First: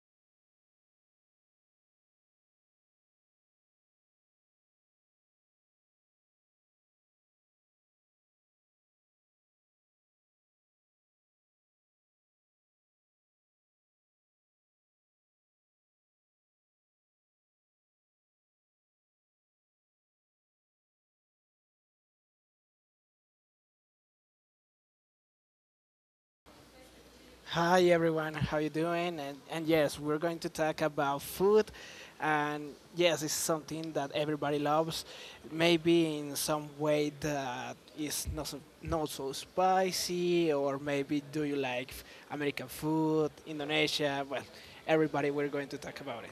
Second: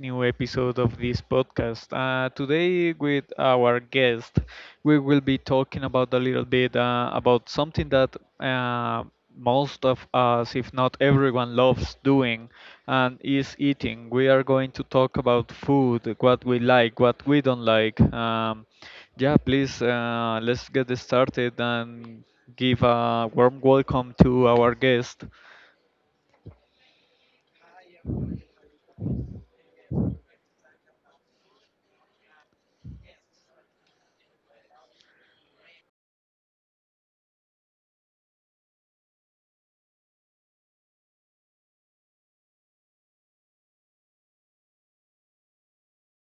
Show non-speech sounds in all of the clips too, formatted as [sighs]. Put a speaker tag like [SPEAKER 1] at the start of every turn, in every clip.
[SPEAKER 1] new episode of this podcast. Today, with our guest, we will be talking about a little bit about something that most of us, if not everyone, loves doing and is eating. We are going to talk about food, what we like, what we don't like. Yeah, please, let's get started and give a warm welcome to our guest.
[SPEAKER 2] Hi everyone, how you doing? And yes, we're going to talk about food, and yes, it's something that everybody loves. Maybe in some way that is not so, spicy, or maybe do you like American food, Indonesia? Well, everybody, we're going to talk about it.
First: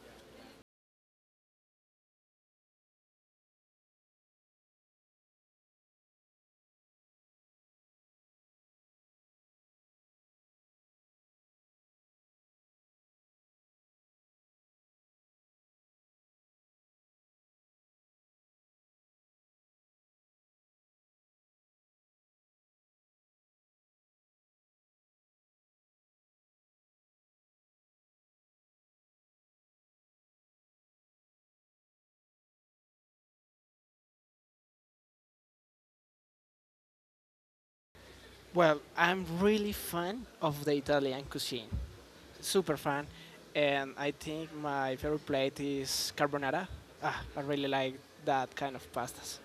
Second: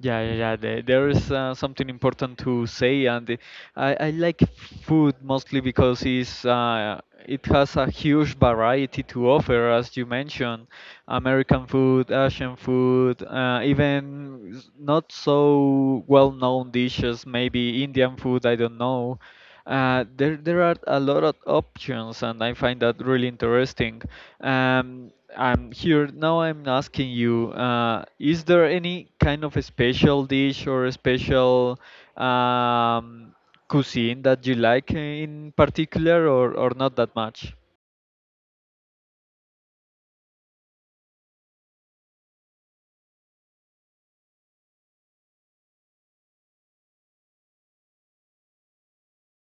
[SPEAKER 1] Yeah, yeah, yeah. There is something important to say, and I like food mostly because it's it has a huge variety to offer, as you mentioned, American food, Asian food, even not so well-known dishes, maybe Indian food, I don't know. There are a lot of options, and I find that really interesting. Um, I'm here now. I'm asking you: is there any kind of a special dish or a special um, cuisine that you like in particular, or not that much?
[SPEAKER 2] Well, I'm really fan of the Italian cuisine, super fan, and I think my favorite plate is carbonara. Ah, I really like that kind of pastas.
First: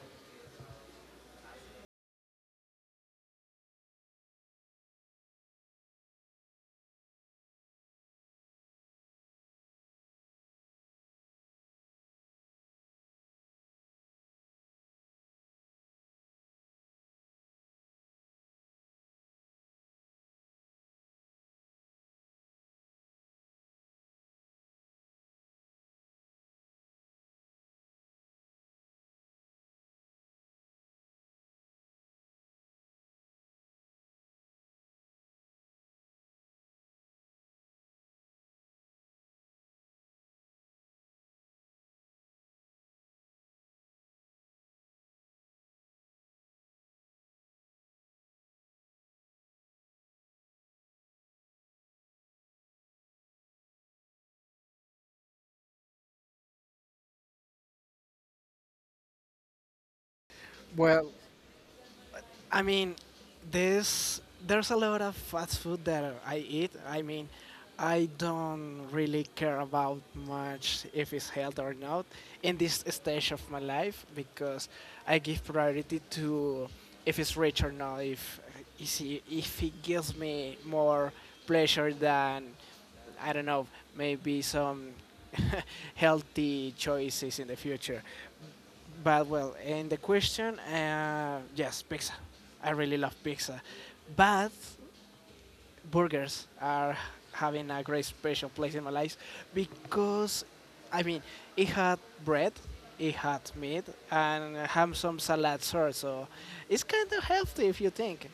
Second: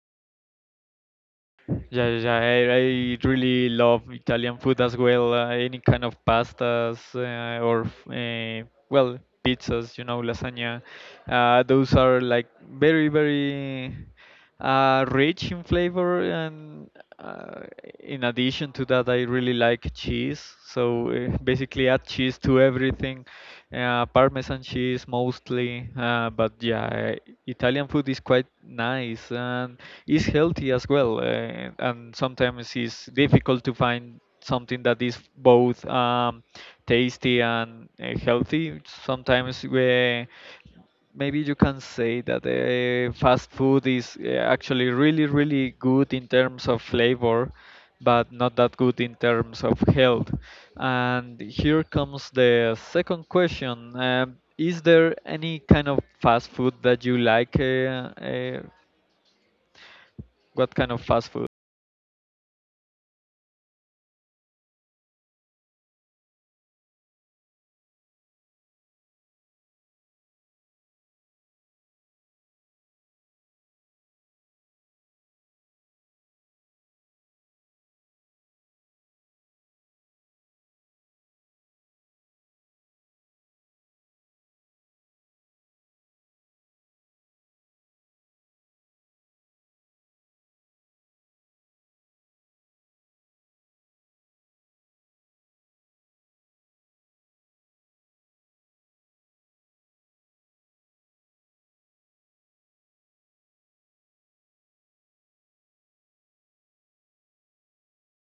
[SPEAKER 1] Yeah, yeah, yeah, I really love Italian food as well. Any kind of pastas or, uh, well, pizzas, you know, lasagna. Those are like very, very rich in flavor. And uh, in addition to that, I really like cheese. So basically, add cheese to everything, Parmesan cheese mostly. But yeah, Italian food is quite nice and is healthy as well. And sometimes it's difficult to find something that is both tasty and healthy. Sometimes we maybe you can say that fast food is actually really, really good in terms of flavor, but not that good in terms of health. And here comes the second question. Is there any kind of fast food that you like? What kind of
[SPEAKER 2] Well,
[SPEAKER 1] fast food?
[SPEAKER 2] I mean, this there's a lot of fast food that I eat. I mean, I don't really care about much if it's health or not in this stage of my life because I give priority to if it's rich or not. If it gives me more pleasure than I don't know maybe some [laughs] healthy choices in the future. But well, in the question, yes, pizza. I really love pizza, but burgers are having a great special place in my life because, I mean, it had bread, it had meat, and have some salad sauce. So it's kind of healthy if you think.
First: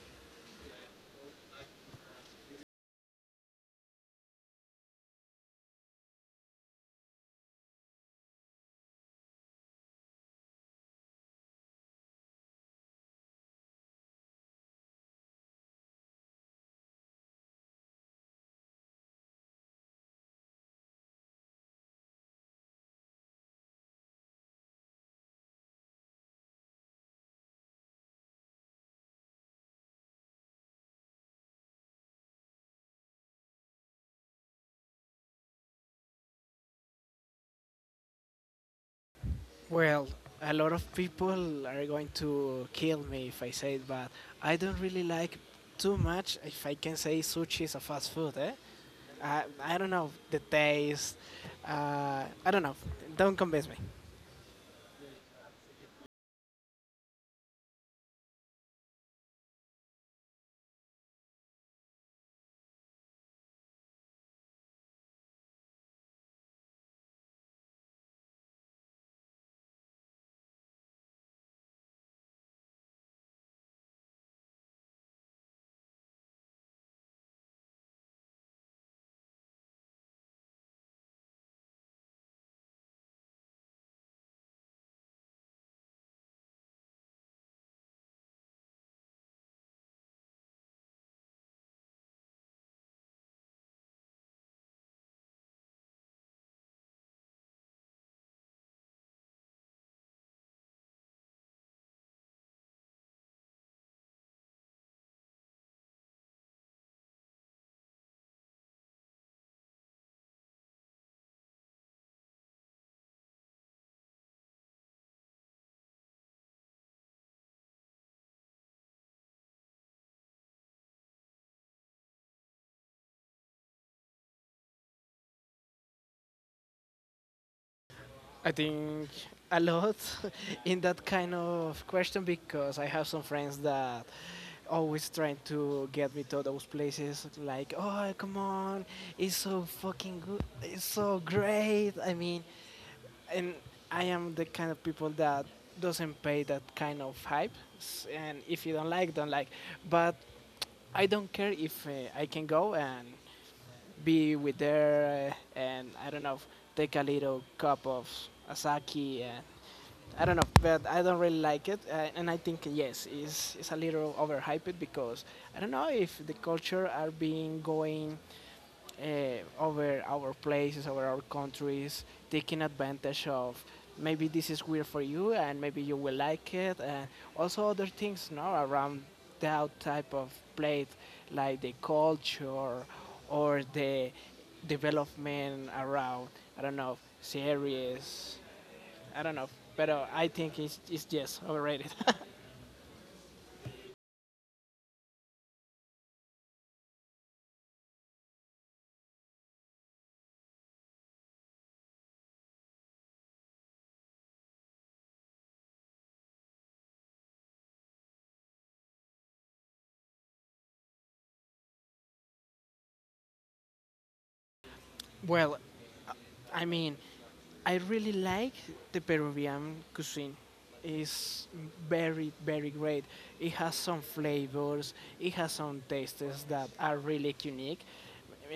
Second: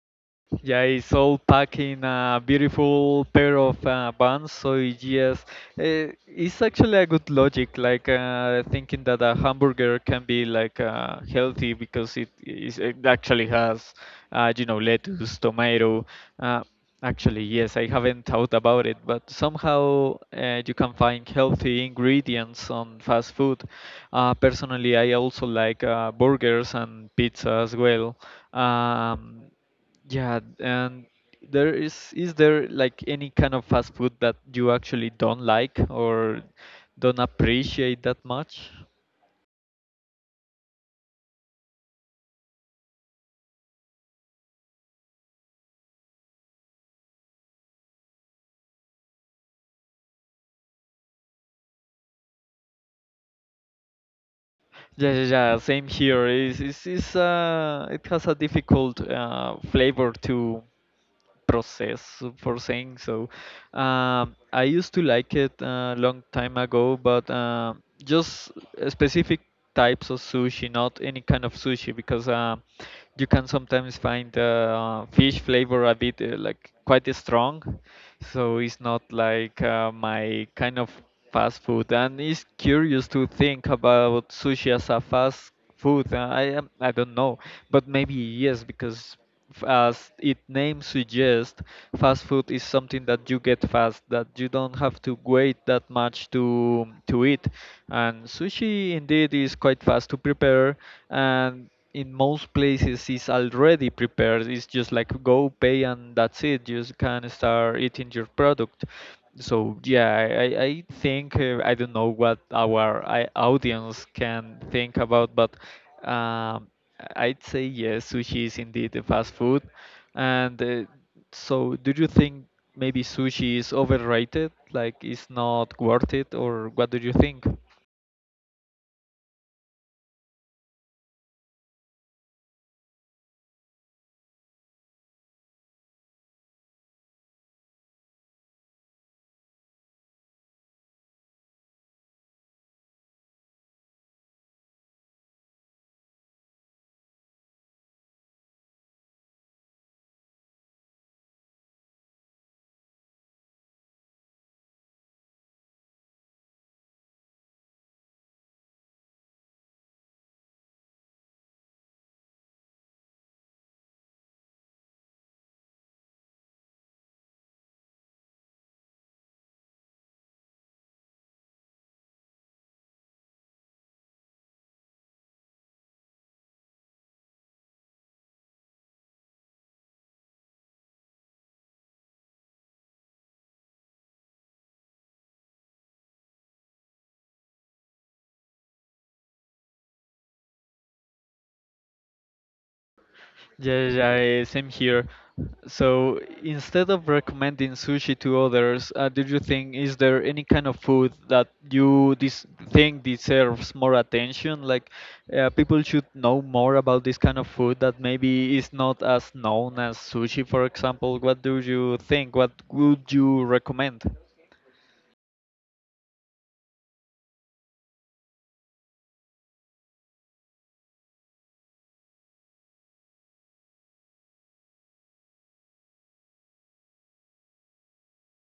[SPEAKER 1] Yeah, it's all packed in a beautiful pair of bands. So yes, it's actually a good logic, like thinking that a hamburger can be like healthy because it is it actually has, you know, lettuce, tomato. Uh, actually, yes, I haven't thought about it, but somehow you can find healthy ingredients on fast food. Personally, I also like burgers and pizza as well. Um, yeah, and there is there like any kind of fast food that you actually don't like or don't appreciate that much?
[SPEAKER 2] Well, a lot of people are going to kill me if I say it, but I don't really like too much if I can say sushi is a fast food, eh? I don't know the taste. I don't know. Don't convince me.
[SPEAKER 1] Yeah, yeah, yeah. Same here. Is it has a difficult flavor to process for saying so. I used to like it a long time ago, but just specific types of sushi, not any kind of sushi, because you can sometimes find fish flavor a bit like quite strong, so it's not like my kind of fast food. And it's curious to think about sushi as a fast food, I am, I don't know, but maybe yes, because as its name suggests, fast food is something that you get fast, that you don't have to wait that much to eat. And sushi indeed is quite fast to prepare, and in most places is already prepared. It's just like go pay and that's it. You can start eating your product, so yeah I think I don't know what our audience can think about, but um, I'd say yes, sushi is indeed a fast food, and so do you think maybe sushi is overrated, like it's not worth it, or what do you think?
[SPEAKER 2] I think a lot [laughs] in that kind of question because I have some friends that always trying to get me to those places like oh come on it's so fucking good it's so great I mean and I am the kind of people that doesn't pay that kind of hype, and if you don't like, don't like. But I don't care if I can go and be with her, and I don't know, take a little cup of Asaki, and I don't know, but I don't really like it, and I think yes, it's a little overhyped because I don't know if the culture are being going over our places, over our countries, taking advantage of maybe this is weird for you and maybe you will like it, and also other things now around that type of plate, like the culture or the development around I don't know series, I don't know. But I think it's just overrated.
[SPEAKER 1] Yeah, yeah, yeah, same here. So instead of recommending sushi to others, do you think is there any kind of food that you think deserves more attention? Like people should know more about this kind of food that maybe is not as known as sushi, for example. What do you think? What would you recommend?
[SPEAKER 2] [laughs] Well, I mean, I really like the Peruvian cuisine. It's very, very great. It has some flavors, it has some tastes that are really unique,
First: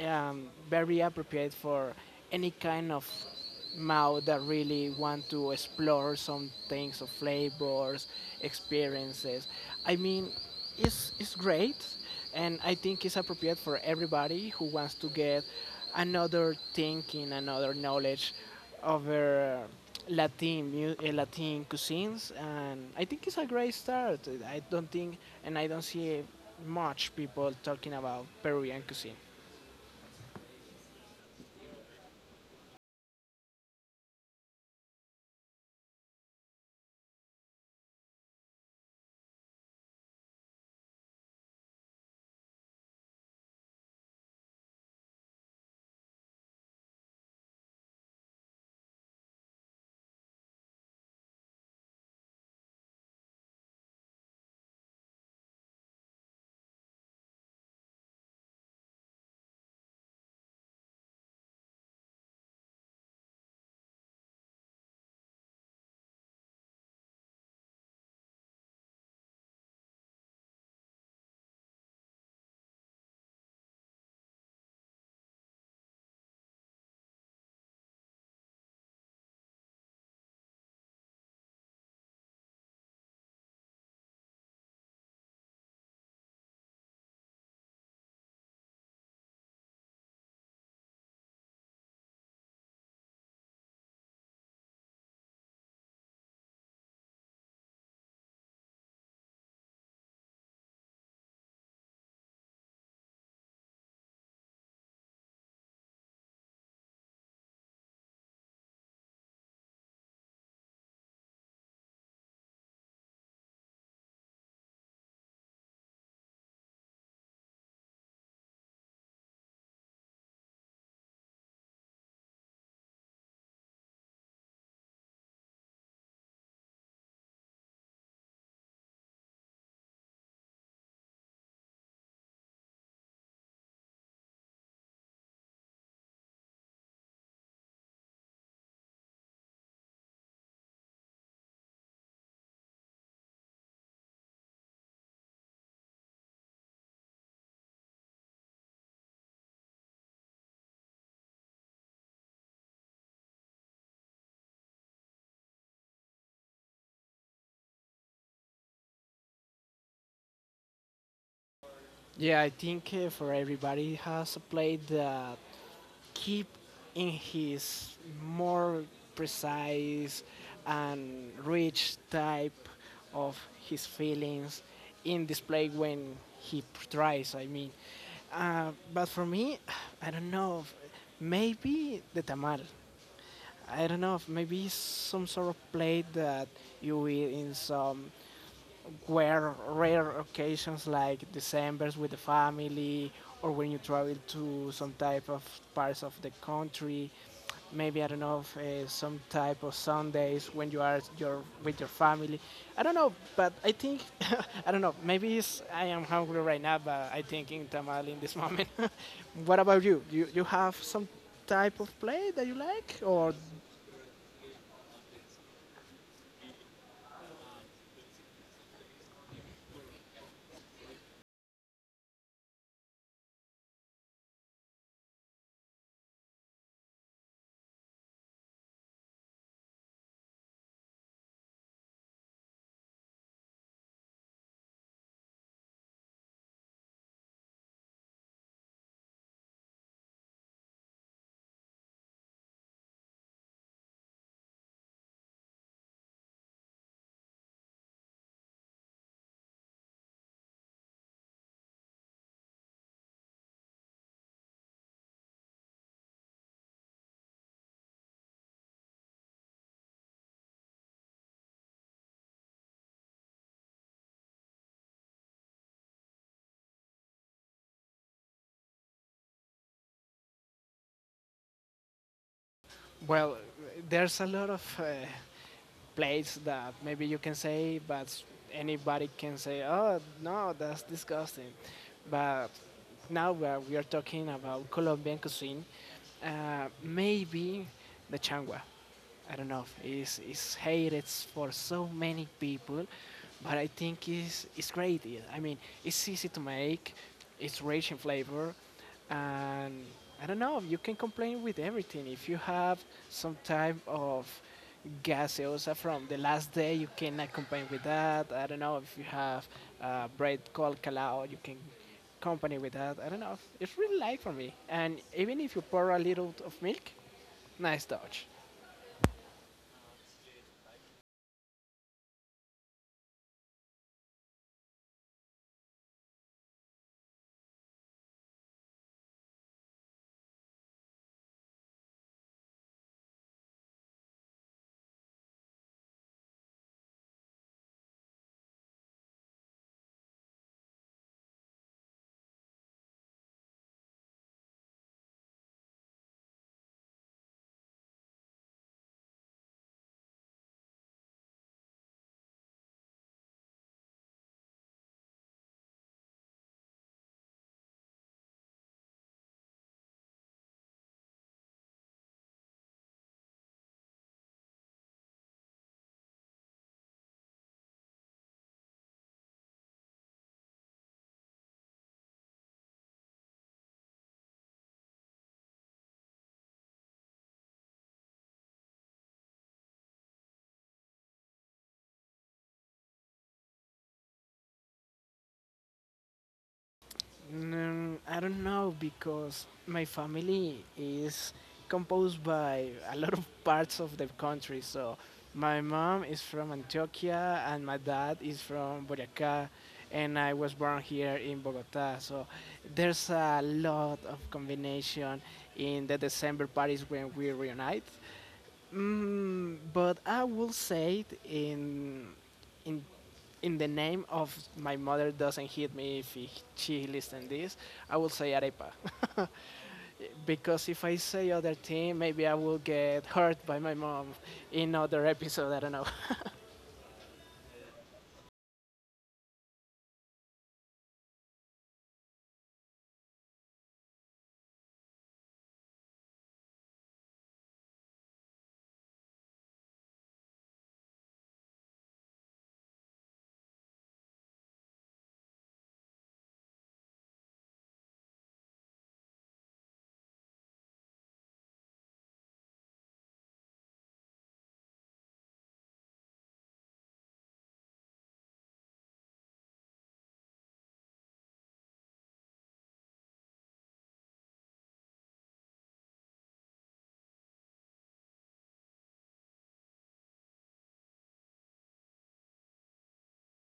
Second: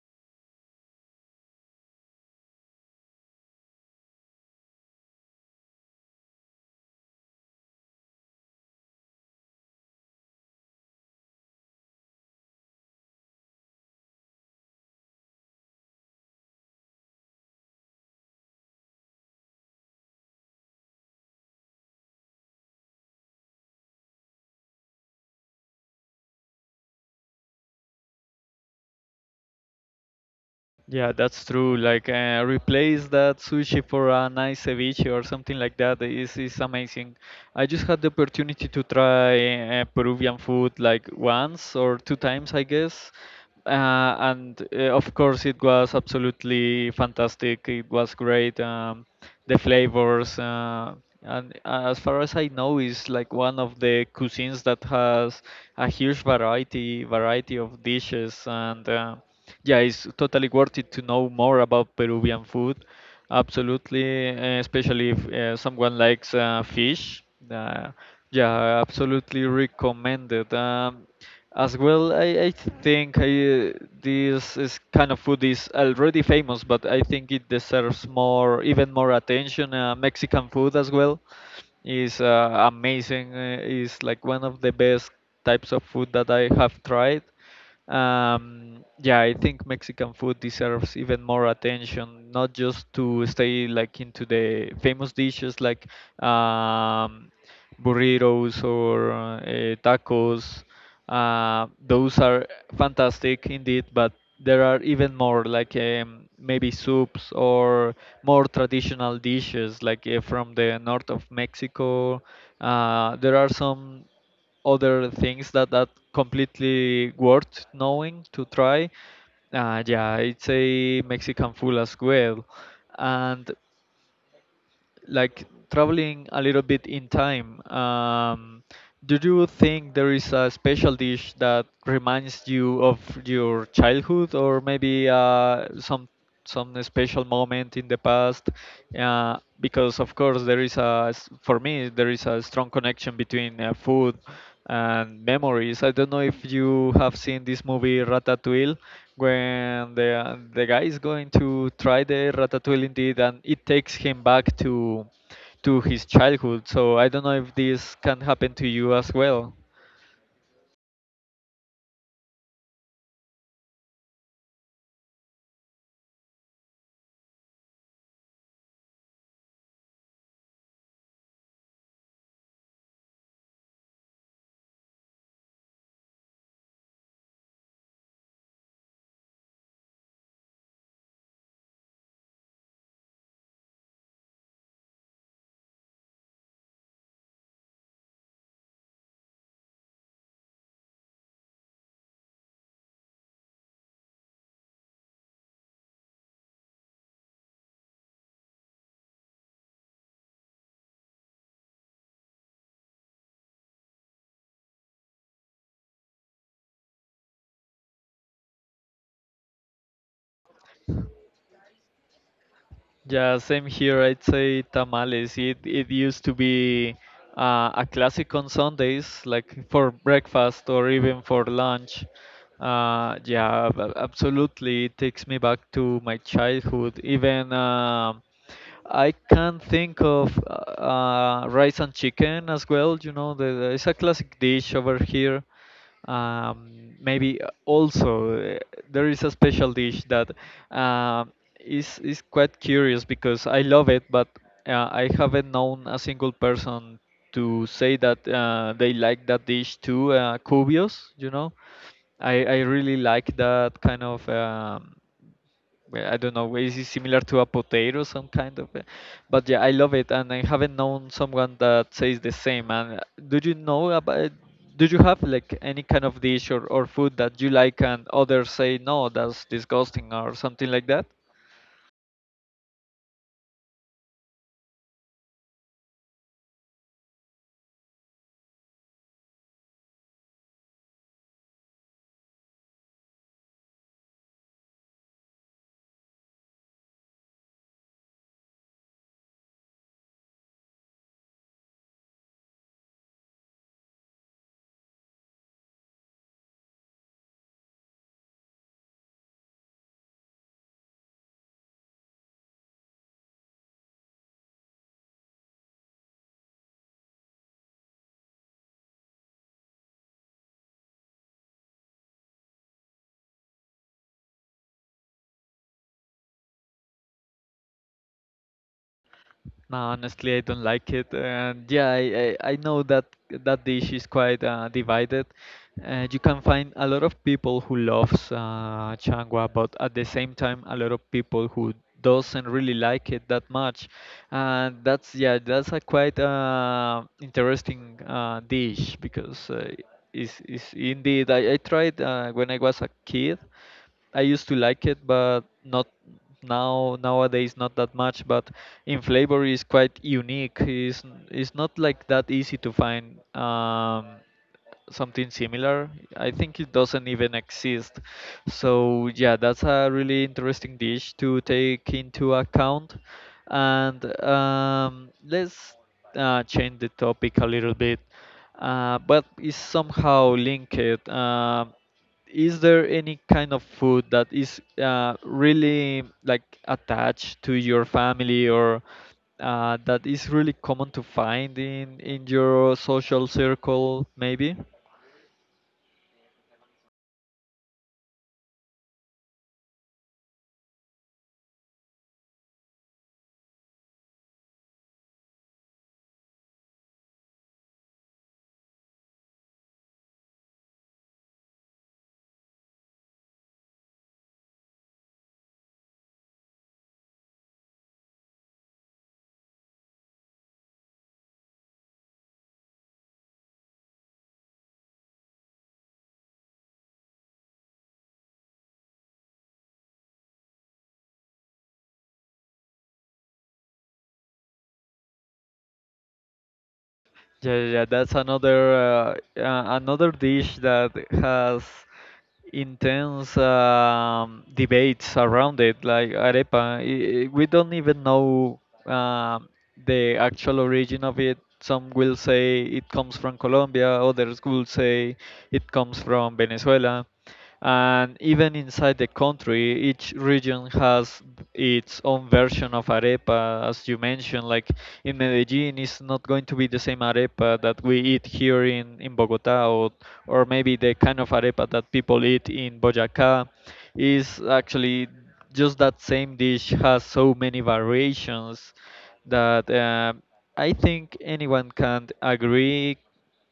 [SPEAKER 2] very appropriate for any kind of mouth that really want to explore some things of flavors, experiences. I mean, it's great and I think it's appropriate for everybody who wants to get another thinking, another knowledge over Latin Latin cuisines, and I think it's a great start. I don't think, and I don't see much people talking about Peruvian cuisine.
[SPEAKER 1] Yeah, that's true. Like replace that sushi for a nice ceviche or something like that is amazing. I just had the opportunity to try Peruvian food like once or two times, I guess. Uh, and of course, it was absolutely fantastic. It was great. The flavors. And as far as I know, is like one of the cuisines that has a huge variety of dishes, and yeah, it's totally worth it to know more about Peruvian food. Absolutely, especially if someone likes fish. Uh, yeah, absolutely recommended. As well, I think I this is kind of food is already famous, but I think it deserves more, even more attention. Mexican food as well is amazing. Is like one of the best types of food that I have tried. Yeah, I think Mexican food deserves even more attention, not just to stay like into the famous dishes like um, burritos or tacos. Those are fantastic indeed, but there are even more like maybe soups or more traditional dishes like from the north of Mexico. There are some other things that completely worth knowing to try. Yeah, it's a Mexican food as well, and like traveling a little bit in time, do you think there is a special dish that reminds you of your childhood, or maybe some special moment in the past? Because of course there is a for me there is a strong connection between food and memories. I don't know if you have seen this movie Ratatouille when the guy is going to try the ratatouille indeed, and it takes him back to his childhood. So I don't know if this can happen to you as well.
[SPEAKER 2] Yeah, I think for everybody has a play that keep in his more precise and rich type of his feelings in display when he tries. I mean, but for me, [sighs] I don't know. Maybe the tamal. I don't know. If Maybe it's some sort of plate that you eat in some were rare occasions like December's with the family or when you travel to some type of parts of the country. Maybe I don't know if, some type of Sundays when you are your with your family. I don't know, but I think [laughs] I don't know. Maybe it's, I am hungry right now, but I think in tamal in this moment. [laughs] What about you? You have some type of play that you like, or
[SPEAKER 1] Yeah, same here. I'd say tamales. It used to be a classic on Sundays, like for breakfast or even for lunch. Yeah, absolutely. It takes me back to my childhood. Even I can think of rice and chicken as well. You know, it's a classic dish over here. Maybe also there is a special dish that uh, is quite curious because I love it, but I haven't known a single person to say that they like that dish too. Cubios, you know, I really like that kind of. Well, I don't know, is it similar to a potato, some kind of it? But yeah, I love it, and I haven't known someone that says the same. And do you know about? Do you have like any kind of dish or food that you like and others say no, that's disgusting or something like that?
[SPEAKER 2] well, there's a lot of. Place that maybe you can say, but anybody can say, "Oh no, that's disgusting." But now where we are talking about Colombian cuisine, maybe the changua. I don't know. It's hated for so many people, but I think it's great. Yeah. I mean, it's easy to make. It's rich in flavor, and I don't know. You can complain with everything. If you have some type of gaseosa from the last day, you cannot complain with that. I don't know if you have bread called calao, you can company with that. I don't know. It's really light for me. And even if you pour a little of milk, nice touch.
[SPEAKER 1] No, honestly, I don't like it, and yeah, I know that that dish is quite divided. You can find a lot of people who loves changua, but at the same time, a lot of people who doesn't really like it that much. And that's yeah, that's a quite interesting dish because is indeed I tried when I was a kid I used to like it, but not nowadays not that much. But in flavor is quite unique. It's not like that easy to find something similar. I think it doesn't even exist. So yeah, that's a really interesting dish to take into account. And let's change the topic a little bit, but it's somehow linked. Um is there any kind of food that is really like attached to your family or that is really common to find in your social circle maybe?
[SPEAKER 2] Mm, I don't know because my family is composed by a lot of parts of the country. So my mom is from Antioquia and my dad is from Boyacá, and I was born here in Bogotá. So there's a lot of combination in the December parties when we reunite. Mm, but I will say it in in the name of my mother doesn't hit me if she listens this. I will say arepa [laughs] because if I say other thing, maybe I will get hurt by my mom in other episode. I don't know.
[SPEAKER 1] Yeah, yeah, yeah, that's another another dish that has intense debates around it, like arepa. We don't even know um, the actual origin of it. Some will say it comes from Colombia, others will say it comes from Venezuela. And even inside the country, each region has its own version of arepa, as you mentioned. Like in Medellin, it's not going to be the same arepa that we eat here in, Bogota, or maybe the kind of arepa that people eat in Boyacá is actually just that same dish has so many variations that I think anyone can agree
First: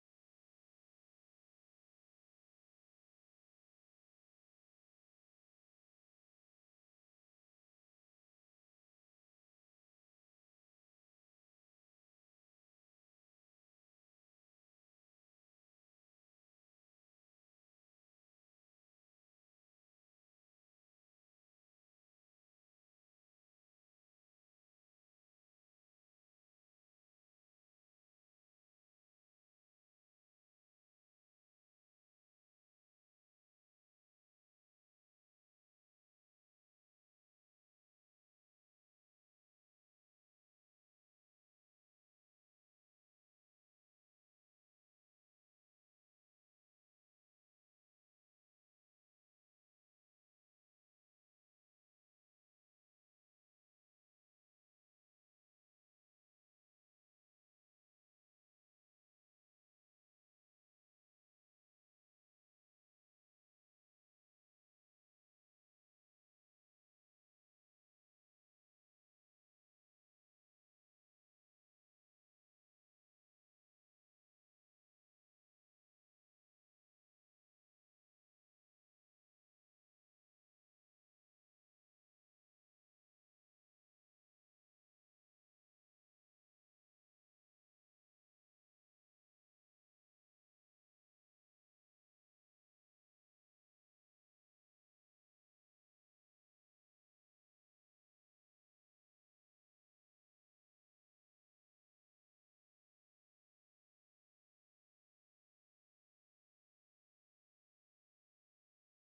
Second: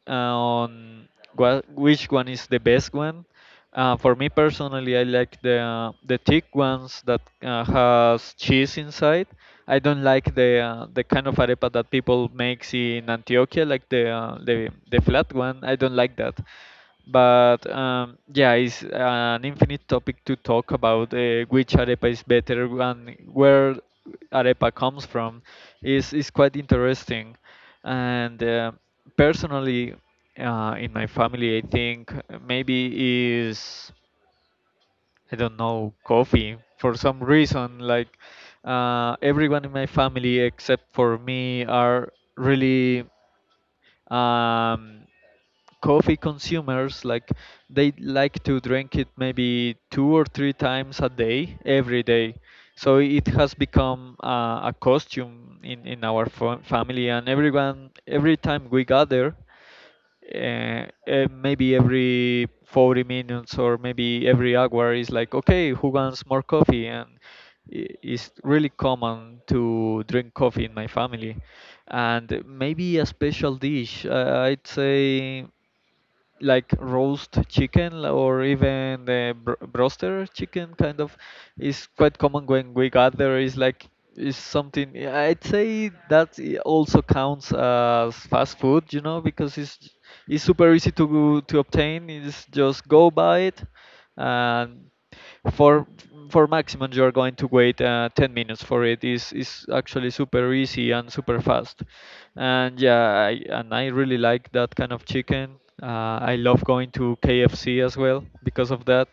[SPEAKER 1] on what which one is the best one. For me personally, I like the thick ones that has cheese inside. I don't like the kind of arepa that people makes in Antioquia, like the the flat one. I don't like that. But yeah, it's an infinite topic to talk about which arepa is better and where arepa comes from. Is quite interesting, and personally, in my family, I think maybe is I don't know coffee for some reason. Like, everyone in my family except for me are really um, coffee consumers, like they like to drink it maybe two or three times a day every day. So it has become a costume in our family, and everyone every time we gather maybe every 40 minutes or maybe every hour is like, okay, who wants more coffee? And it's really common to drink coffee in my family. And maybe a special dish, I'd say, like roast chicken or even the broster chicken kind of is quite common when we gather. Is like, is something, yeah, I'd say that also counts as fast food, because it's super easy to to obtain. It's just go buy it. And for for maximum you're going to wait 10 minutes for it. Is actually super easy and super fast. And yeah, and I really like that kind of chicken. I love going to KFC as well because of that.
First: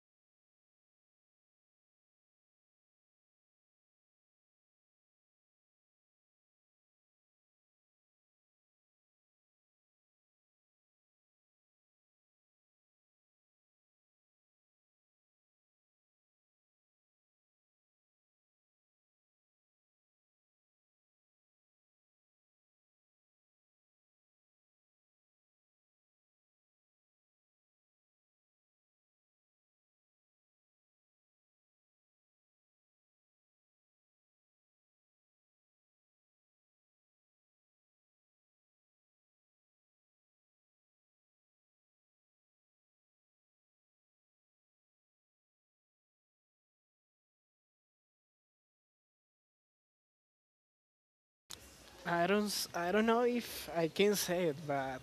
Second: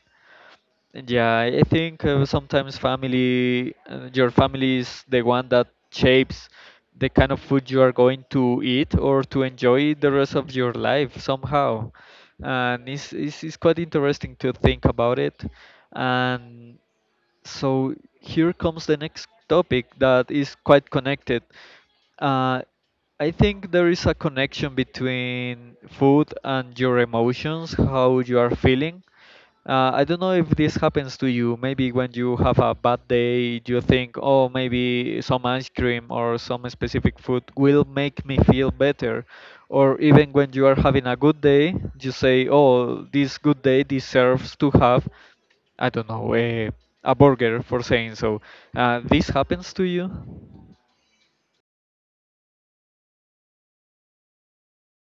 [SPEAKER 1] Yeah, I think sometimes your family is the one that shapes the kind of food you are going to eat or to enjoy the rest of your life somehow. And it's quite interesting to think about it. And so here comes the next topic, that is quite connected. Uh, I think there is a connection between food and your emotions, how you are feeling. I don't know if this happens to you. Maybe when you have a bad day, you think, oh, maybe some ice cream or some specific food will make me feel better. Or even when you are having a good day, you say, oh, this good day deserves to have, I don't know, a burger, for saying so. This happens to you?
[SPEAKER 2] [laughs] I don't s- I don't know if I can say it, but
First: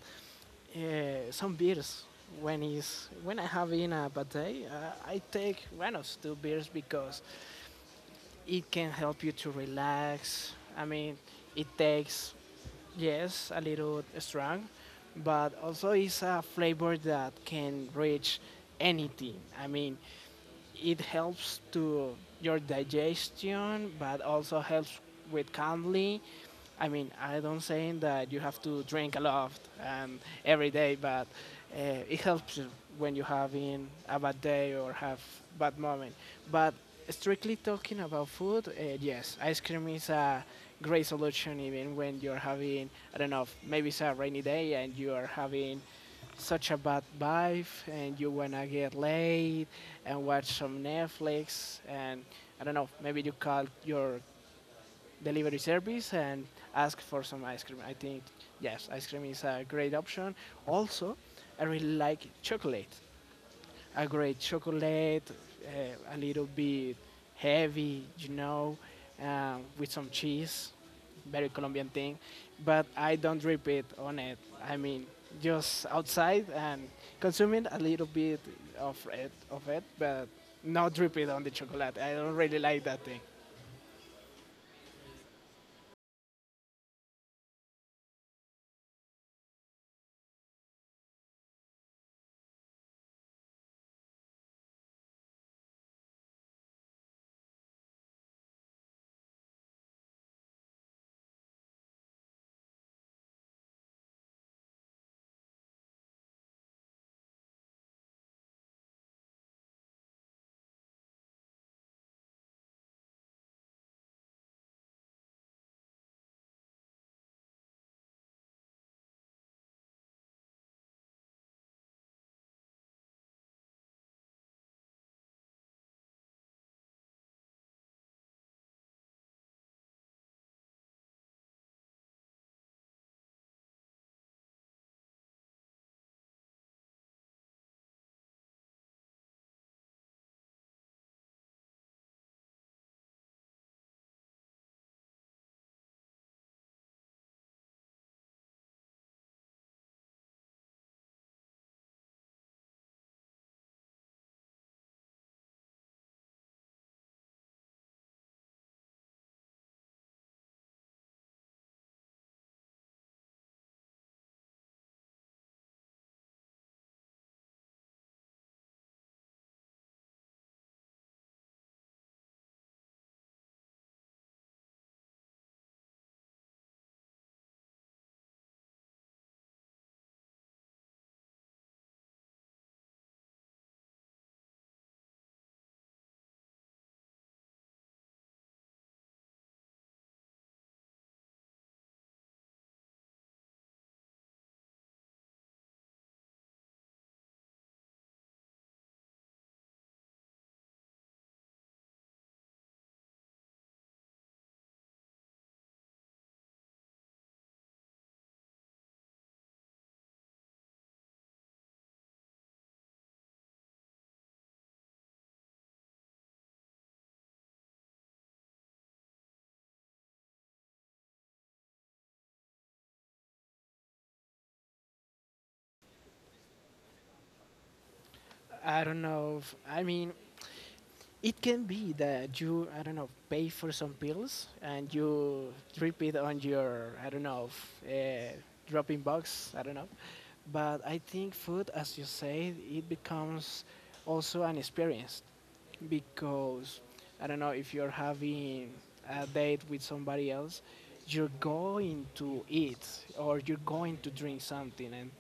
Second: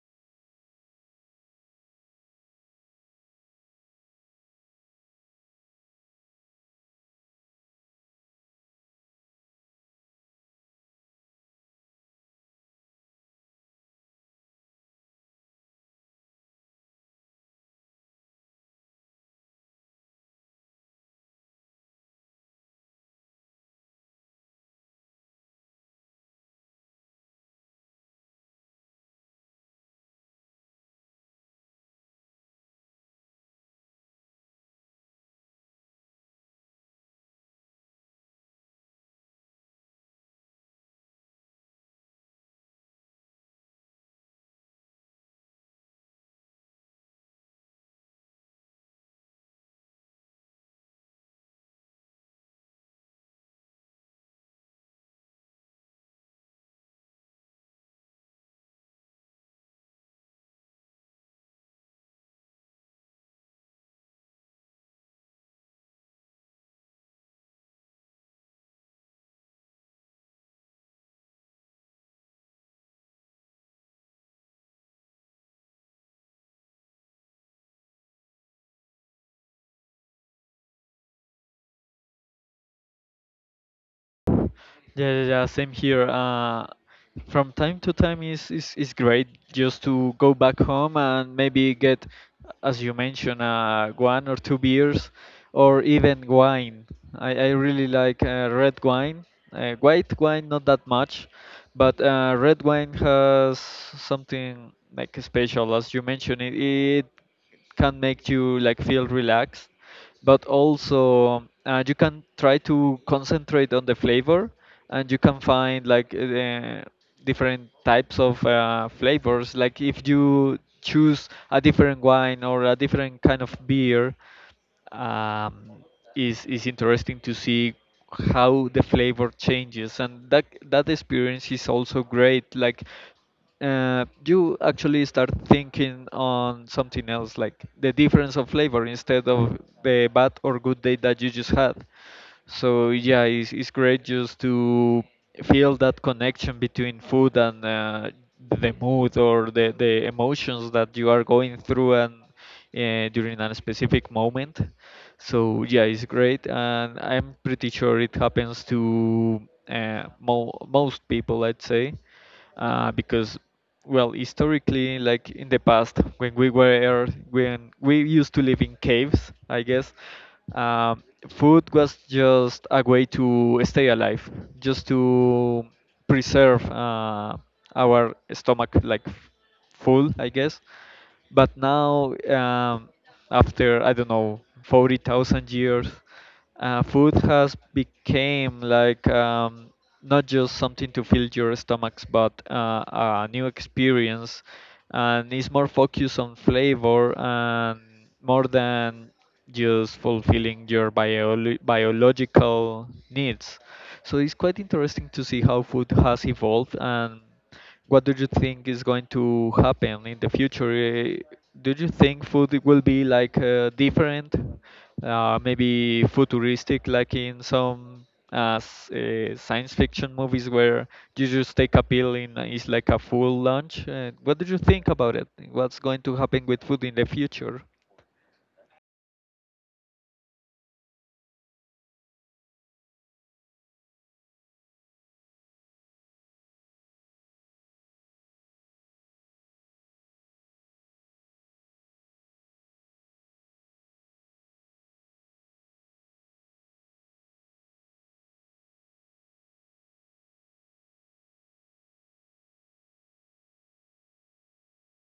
[SPEAKER 2] some beers when is when I have in a bad day, I take one of two beers because it can help you to relax. I mean, it takes, yes, a little strong, but also it's a flavor that can reach anything. I mean, it helps to your digestion, but also helps with kindly. I mean, I don't saying that you have to drink a lot and every day, but it helps you when you having a bad day or have bad moment. But strictly talking about food, yes, ice cream is a great solution even when you're having I don't know, maybe it's a rainy day and you are having such a bad vibe and you wanna get laid and watch some Netflix and I don't know, maybe you call your delivery service and ask for some ice cream. I think yes, ice cream is a great option. Also, I really like chocolate a great chocolate, a little bit heavy, you know, with some cheese, very Colombian thing. But I don't drip it on it. I mean, just outside and consuming a little bit of it, but not drip it on the chocolate. I don't really like that thing.
[SPEAKER 1] Yeah, yeah, yeah, same here. From time to time is great just to go back home and maybe get, as you mentioned, one or two beers, or even wine. I really like red wine. White wine, not that much, but red wine has something like special. As you mentioned, it can make you like feel relaxed, but also you can try to concentrate on the flavor, and you can find like different types of flavors, like if you choose a different wine or a different kind of beer. um, is interesting to see how the flavor changes, and that experience is also great. Like you actually start thinking on something else, like the difference of flavor instead of the bad or good day that you just had. So yeah, it's great just to feel that connection between food and the mood or the emotions that you are going through, and during a specific moment. So yeah, it's great, and I'm pretty sure it happens to mo most people, I'd say, because well, historically, like in the past, when we were when we used to live in caves, I guess. um, Food was just a way to stay alive, just to preserve our stomach like full, I guess. But now after, I don't know, 40,000 years, food has become like, not just something to fill your stomachs, but a new experience, and it's more focused on flavor, and more than just fulfilling your biological needs. So it's quite interesting to see how food has evolved. And what do you think is going to happen in the future? Eh, do you think food will be like, different, maybe futuristic, like in some science fiction movies, where you just take a pill and it's like a full lunch. What did you think about it? What's going to happen with food in the future?
[SPEAKER 2] I don't know. If, I mean, it can be that you I don't know pay for some pills and you drip it on your I don't know dropping box I don't know but I think food as you say it becomes also an experience because I don't know if you're having a date with somebody else you're going to eat or you're going to drink something and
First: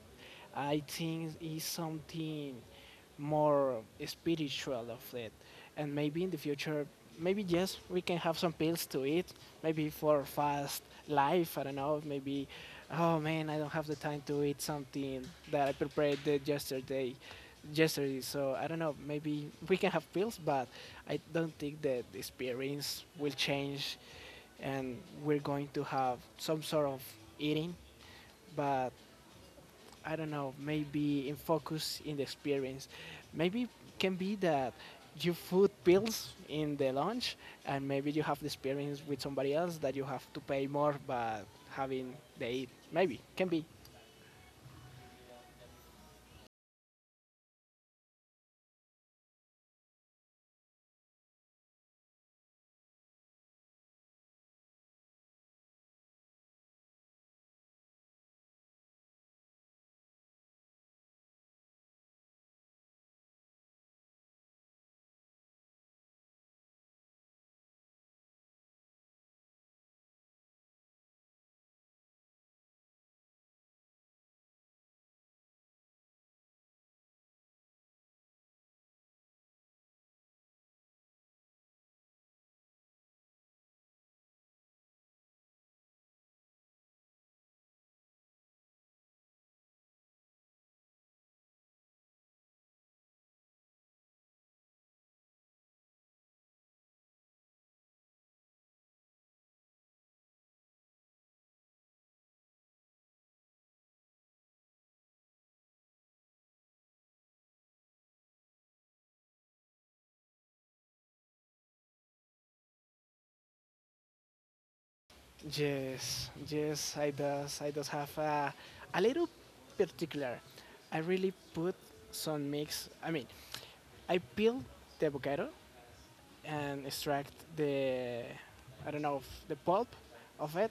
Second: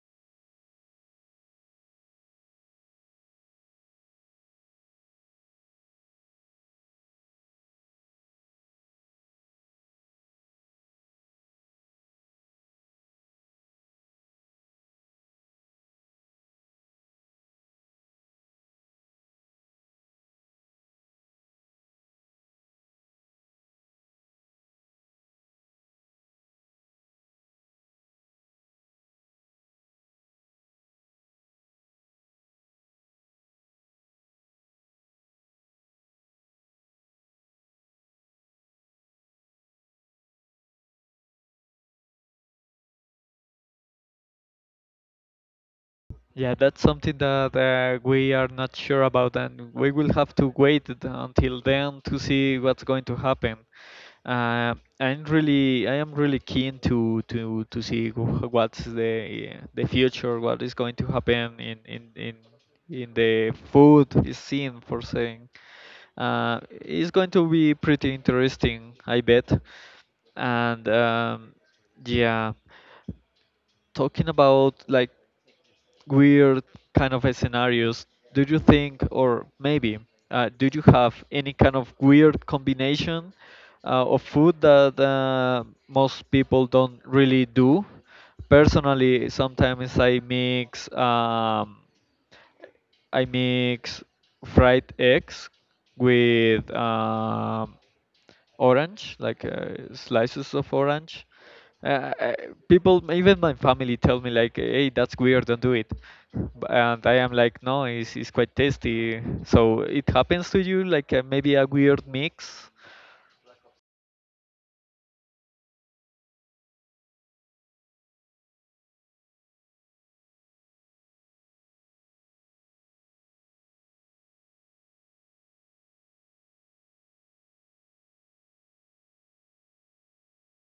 [SPEAKER 2] I think it's something more spiritual of it. And maybe in the future, maybe yes, we can have some pills to eat, maybe for fast life. I don't know, maybe, oh man, I don't have the time to eat something that I prepared the yesterday, so I don't know. Maybe we can have pills, but I don't think that the experience will change, and we're going to have some sort of eating. But I don't know, maybe in focus in the experience. Maybe can be that you food bills in the lunch and maybe you have the experience with somebody else that you have to pay more but having the eat. Maybe can be.
[SPEAKER 1] Yeah, that's something that we are not sure about, and we will have to wait until then to see what's going to happen. Uh, I am really keen to see what's the future, what is going to happen in the food scene, for saying. It's going to be pretty interesting, I bet. And yeah, talking about like weird kind of scenarios, do you think, or maybe, do you have any kind of weird combination of food that most people don't really do? Personally, sometimes I mix. I mix fried eggs with orange, like slices of orange. Uh, I- People, even my family, tell me like, "Hey, that's weird. Don't do it." And I am like, "No, it's quite tasty." So it happens to you, like maybe a weird mix?
[SPEAKER 2] Yes, yes, I does have a little particular. I really put some mix I mean I peel the avocado and extract the I don't know the pulp of it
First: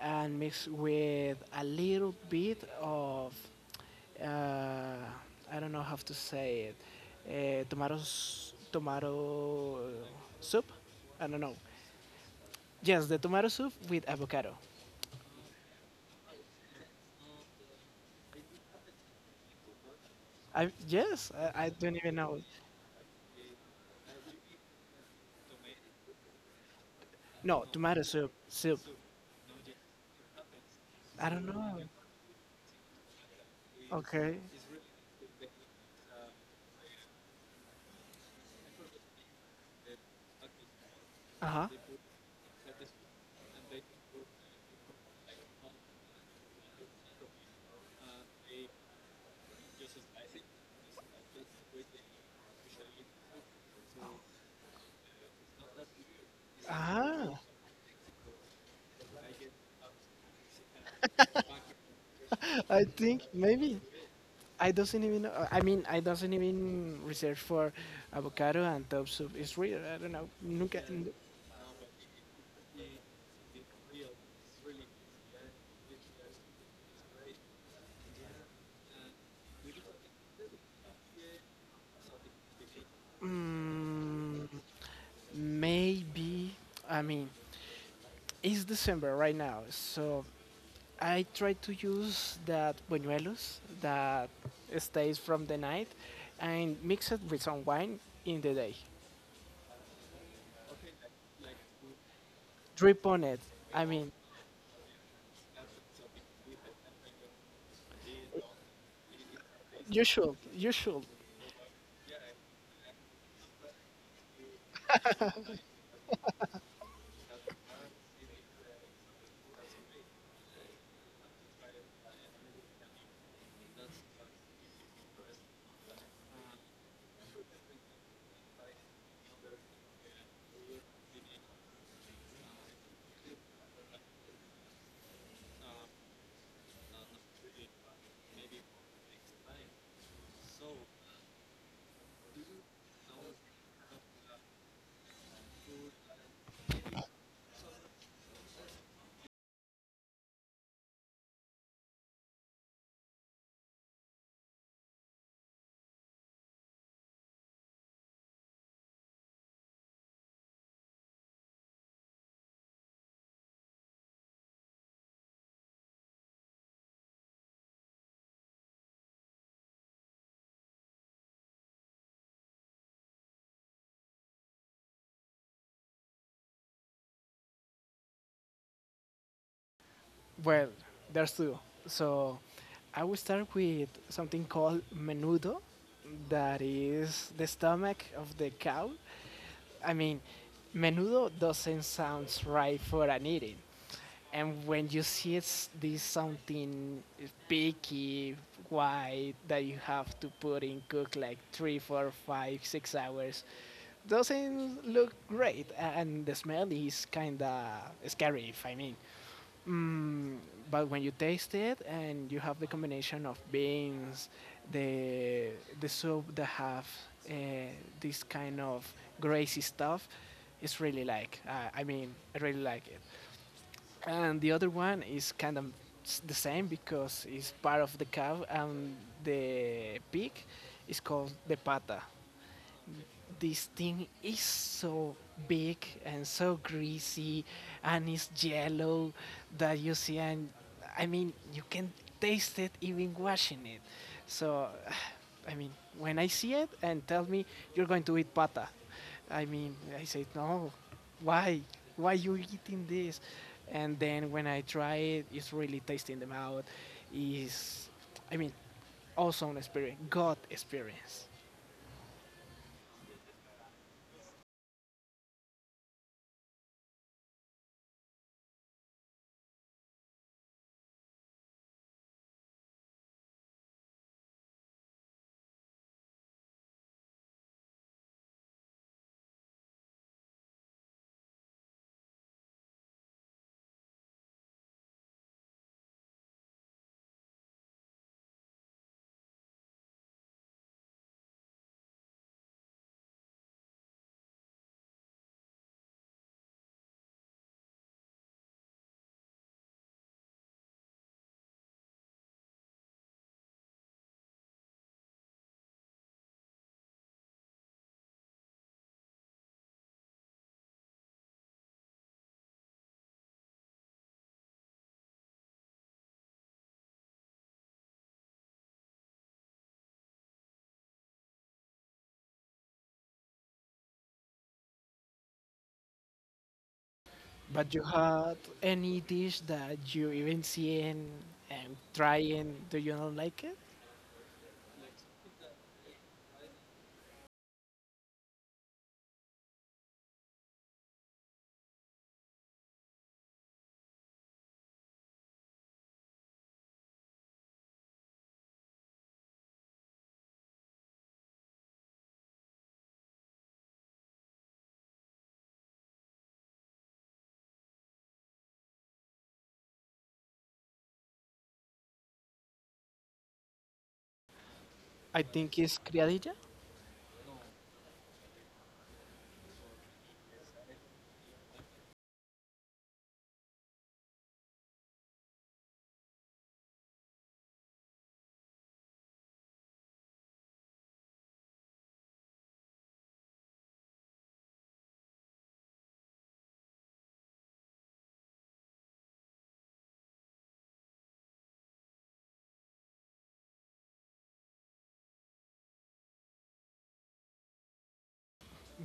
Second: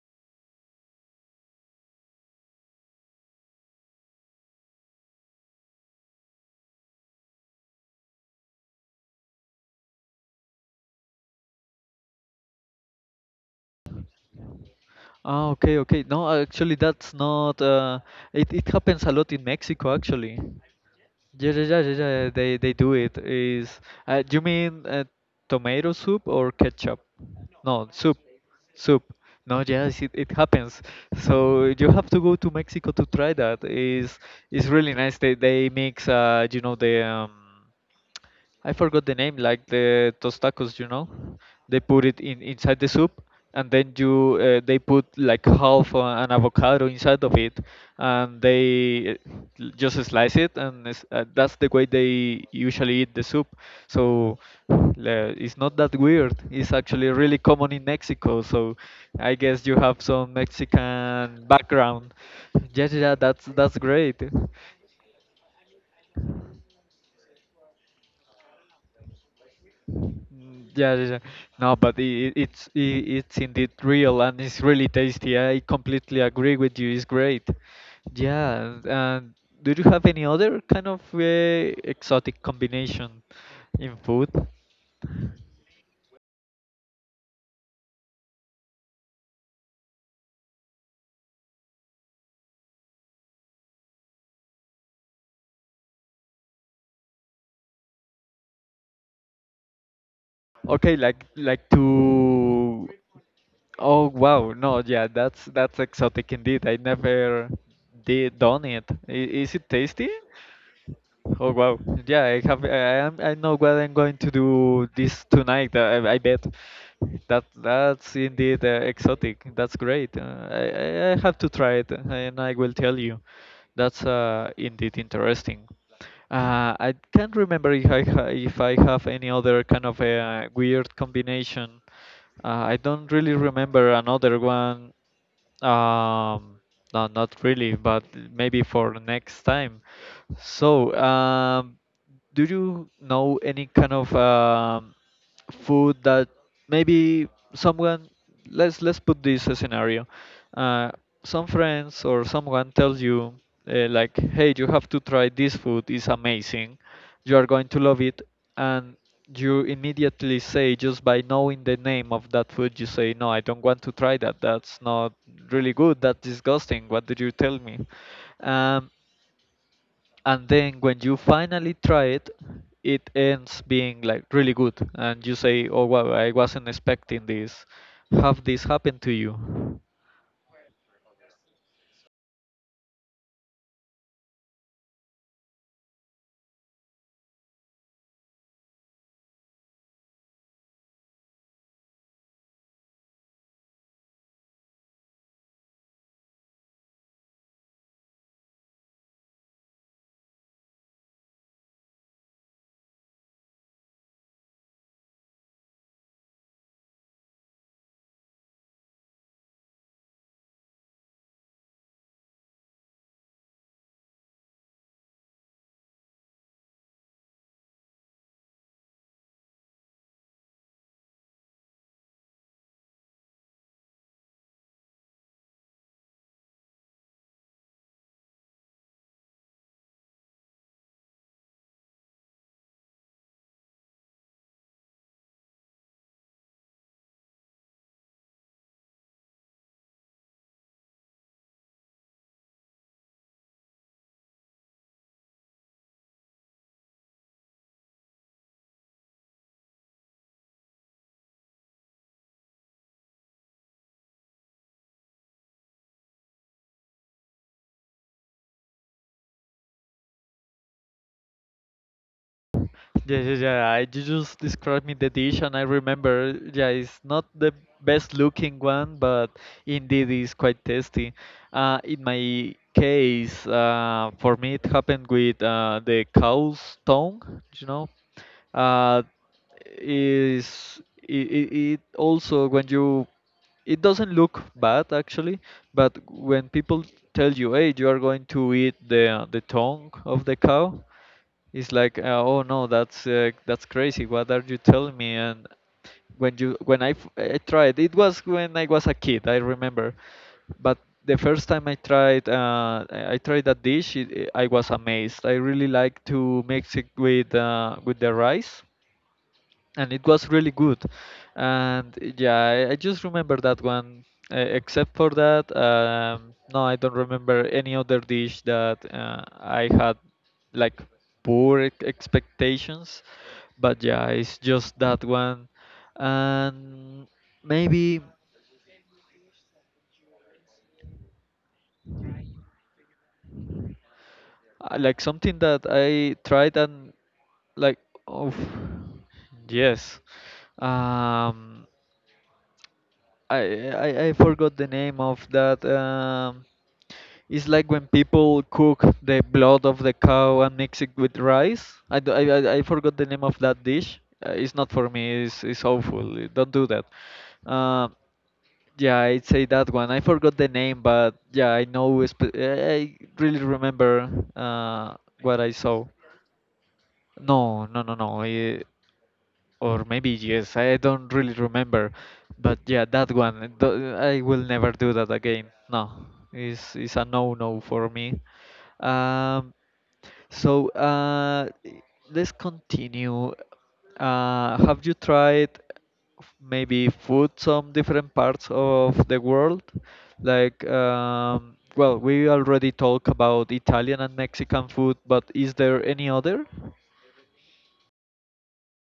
[SPEAKER 2] and mix with a little bit of uh, I don't know how to say it uh, tomato tomato soup I don't know yes the tomato soup with avocado
[SPEAKER 1] Oh, okay, okay. No, actually, that's not. It it happens a lot in Mexico, actually.
[SPEAKER 2] I yes
[SPEAKER 1] Yeah,
[SPEAKER 2] I
[SPEAKER 1] yeah, yeah,
[SPEAKER 2] don't
[SPEAKER 1] yeah,
[SPEAKER 2] even
[SPEAKER 1] yeah.
[SPEAKER 2] know
[SPEAKER 1] They do it. Is you mean tomato soup or ketchup?
[SPEAKER 2] no
[SPEAKER 1] No,
[SPEAKER 2] tomato
[SPEAKER 1] soup,
[SPEAKER 2] soup
[SPEAKER 1] soup. No, yes, it happens.
[SPEAKER 2] I don't
[SPEAKER 1] So
[SPEAKER 2] know
[SPEAKER 1] you have to go to Mexico to try that. Is
[SPEAKER 2] okay
[SPEAKER 1] it's really nice. They mix, you know, the I forgot the name, like the those tacos, you know.
[SPEAKER 2] uh huh
[SPEAKER 1] They put it in inside the soup, and then you they put like half an avocado inside of it, and they uh, just slice it, and it's, that's the way they usually eat the soup. So it's not that weird. It's actually really
[SPEAKER 2] ah
[SPEAKER 1] common in Mexico. So I guess you have some Mexican background.
[SPEAKER 2] [laughs] I
[SPEAKER 1] Yeah, yeah, yeah,
[SPEAKER 2] think
[SPEAKER 1] that's
[SPEAKER 2] maybe
[SPEAKER 1] great.
[SPEAKER 2] I doesn't even, I mean, I doesn't even research for avocado and top soup. It's real. I don't know.
[SPEAKER 1] Mm,
[SPEAKER 2] Nunca.
[SPEAKER 1] yeah, yeah, yeah. No, but it's indeed real, and it's really tasty. I completely agree with you. It's great. Yeah. And do you have any other kind of exotic combination in food?
[SPEAKER 2] Mm, maybe. I mean, it's December right now, so I try to use that buñuelos that stays from the night, and mix it with some wine in the day.
[SPEAKER 1] Okay, like to.
[SPEAKER 2] Drip on it. I
[SPEAKER 1] Oh
[SPEAKER 2] mean,
[SPEAKER 1] wow, no, yeah, that's exotic indeed. I never did done it. Is it
[SPEAKER 2] you
[SPEAKER 1] tasty?
[SPEAKER 2] should. You should.
[SPEAKER 1] Oh wow! Yeah, I have. I am. I know what I'm going to do this tonight. I bet. That's indeed exotic. That's great. Uh, I have to try it, and I will tell you. That's indeed interesting. I can't remember if I ha if I have any other kind of a weird combination. I don't really remember another one. Um, no, not really, but maybe for next time. So, do you know any kind of food that maybe someone, let's put this a scenario, uh, some friends or someone tells you, like, hey, you have to try this food, it's amazing, you are going to love it. And you immediately say, just by knowing the name of that food, you say, no, I don't want to try that, that's not really good, that's disgusting, what did you tell me? um, and then when you finally try it, it ends being like really good, and you say, oh wow, I wasn't expecting this. Have this happen to you?
[SPEAKER 2] Well, there's two. So I will start with something called menudo, that is the stomach of the cow. I mean, menudo doesn't sound right for an eating. And when you see it's this something picky, white that you have to put in cook like 3, 4, 5, 6 hours, doesn't look great, and the smell is kinda scary. If I mean, Mm, but when you taste it and you have the combination of beans, the the soup that have uh, this kind of greasy stuff, it's really like I mean I really like it. And the other one is kind of the same because it's part of the cow and the pig is called the pata. This thing is so big and so greasy and it's yellow that you see, and I mean you can taste it even washing it. So [sighs] i mean when I see it and tell me, "You're going to eat pata," I mean I say no. Why? Why you eating this? And then when I try it, it's really tasty in the mouth. Is, i mean awesome experience, god experience.
[SPEAKER 1] Yeah, yeah, yeah. I, you just described me the dish, and I remember. Yeah, it's not the best looking one, but indeed it's quite tasty. In my case, for me it happened with the cow's tongue. You know, uh, is it also when you, it doesn't look bad actually, but when people tell you, "Hey, you are going to eat the tongue of the cow," it's like, oh no, that's crazy. What are you telling me? And when I tried, it was when I was a kid, I remember. But the first time I tried, I tried that dish. I was amazed. I really like to mix it with the rice, and it was really good. And yeah, I just remember that one. Except for that, no, I don't remember any other dish that I had like poor expectations. But yeah, it's just that one. And
[SPEAKER 2] But you
[SPEAKER 1] maybe
[SPEAKER 2] had any dish that you even see and try and do you not like it?
[SPEAKER 1] like something that I tried and like, oh yes, um I forgot the name of that, it's like when people cook the blood of the cow and mix it with rice. I, d- I forgot the name of that dish. It's not for me. It's awful. Don't do that. Uh, yeah, I'd say that one. I forgot the name, but yeah, I know. I really remember uh,
[SPEAKER 2] I
[SPEAKER 1] what I
[SPEAKER 2] think
[SPEAKER 1] saw.
[SPEAKER 2] it's criadilla.
[SPEAKER 1] No, no, no, no. Or maybe yes, I don't really remember. But yeah, that one, I will never do that again. No, it's a no no for me. um, so uh, i- let's continue. Have you tried maybe food some different parts of the world, like well, we already talk about Italian and Mexican food, but is there any other?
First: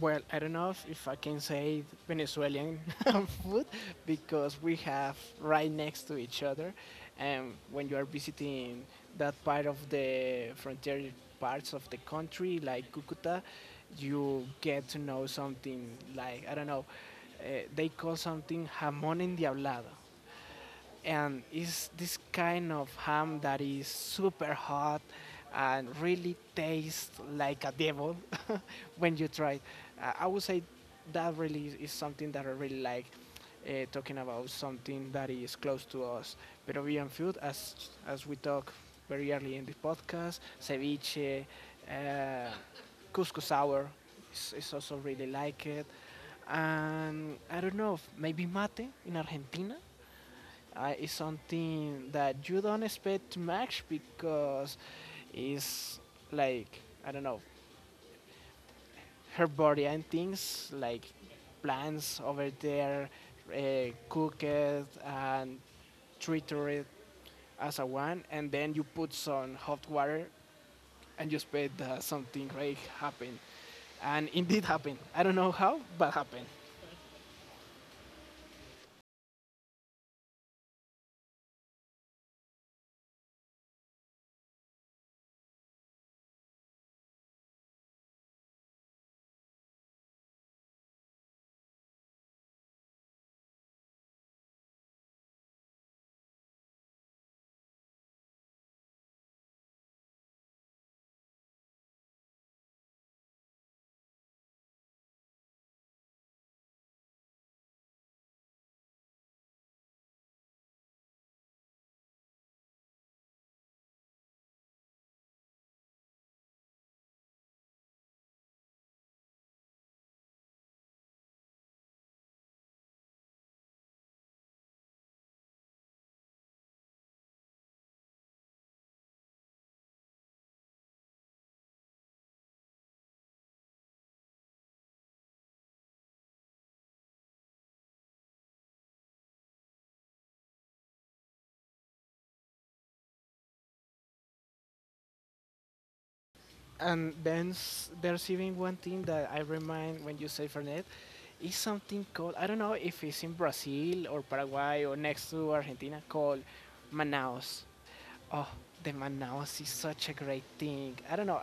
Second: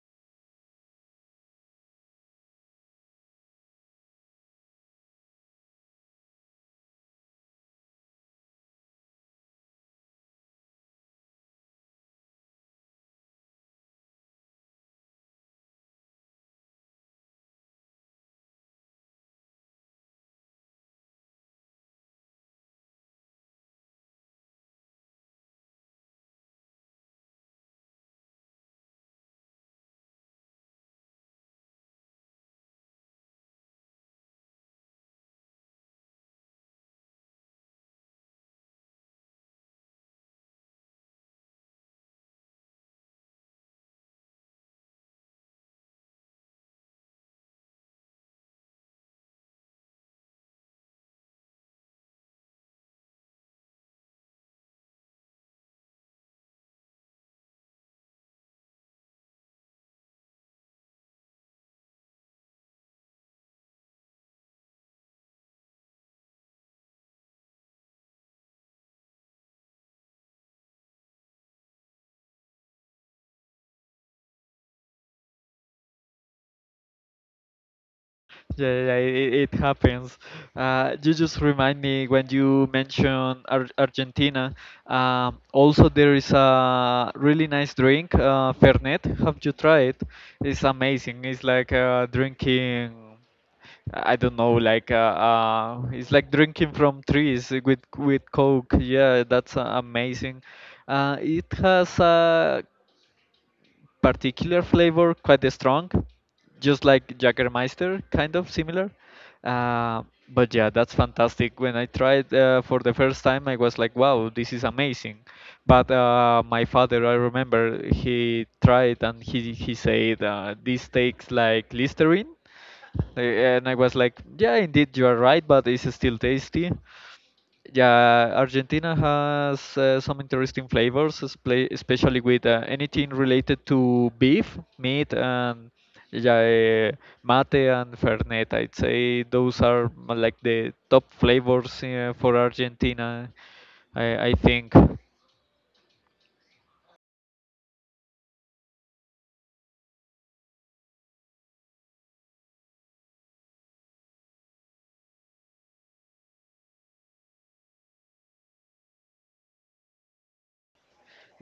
[SPEAKER 2] Well, I don't know if I can say Venezuelan [laughs] food because we have right next to each other. And when you are visiting that part of the frontier parts of the country, like Cucuta, you get to know something like, I don't know, they call something jamón endiablado, and it's this kind of ham that is super hot and really tastes like a devil [laughs] when you try it. I would say that really is something that I really like. Talking about something that is close to us, Peruvian food, as we talk very early in the podcast, ceviche, uh, couscous sour, is also really like it. And I don't know, maybe mate in Argentina is something that you don't expect to match because it's like, I don't know, her body things like plants over there, cooked and treated it as a one, and then you put some hot water and you expect that something great happen, and indeed happened. I don't know how, but happened.
[SPEAKER 1] Yeah, yeah, it happens. You just remind me when you mention Argentina. Also, there is a really nice drink, Fernet. Have you tried? It's amazing. It's like drinking. I don't know, like it's like drinking from trees with Coke. Yeah, that's amazing. It has a particular flavor, quite strong, just like Jagermeister, kind of similar. Uh, but yeah, that's fantastic. When I tried for the first time, I was like, wow, this is amazing. But my father, I remember, he tried and he said, this tastes like Listerine. And I was like, yeah, indeed, you are right, but it's still tasty. Yeah, Argentina has some interesting flavors, especially with anything related to beef, meat, and yeah, mate and fernet. I'd say those are like the top flavors for Argentina, I think.
[SPEAKER 2] And then there's even one thing that I remind when you say Fernet is something called, I don't know if it's in Brazil or Paraguay or next to Argentina, called Manaus. Oh, the Manaus is such a great thing. I don't know.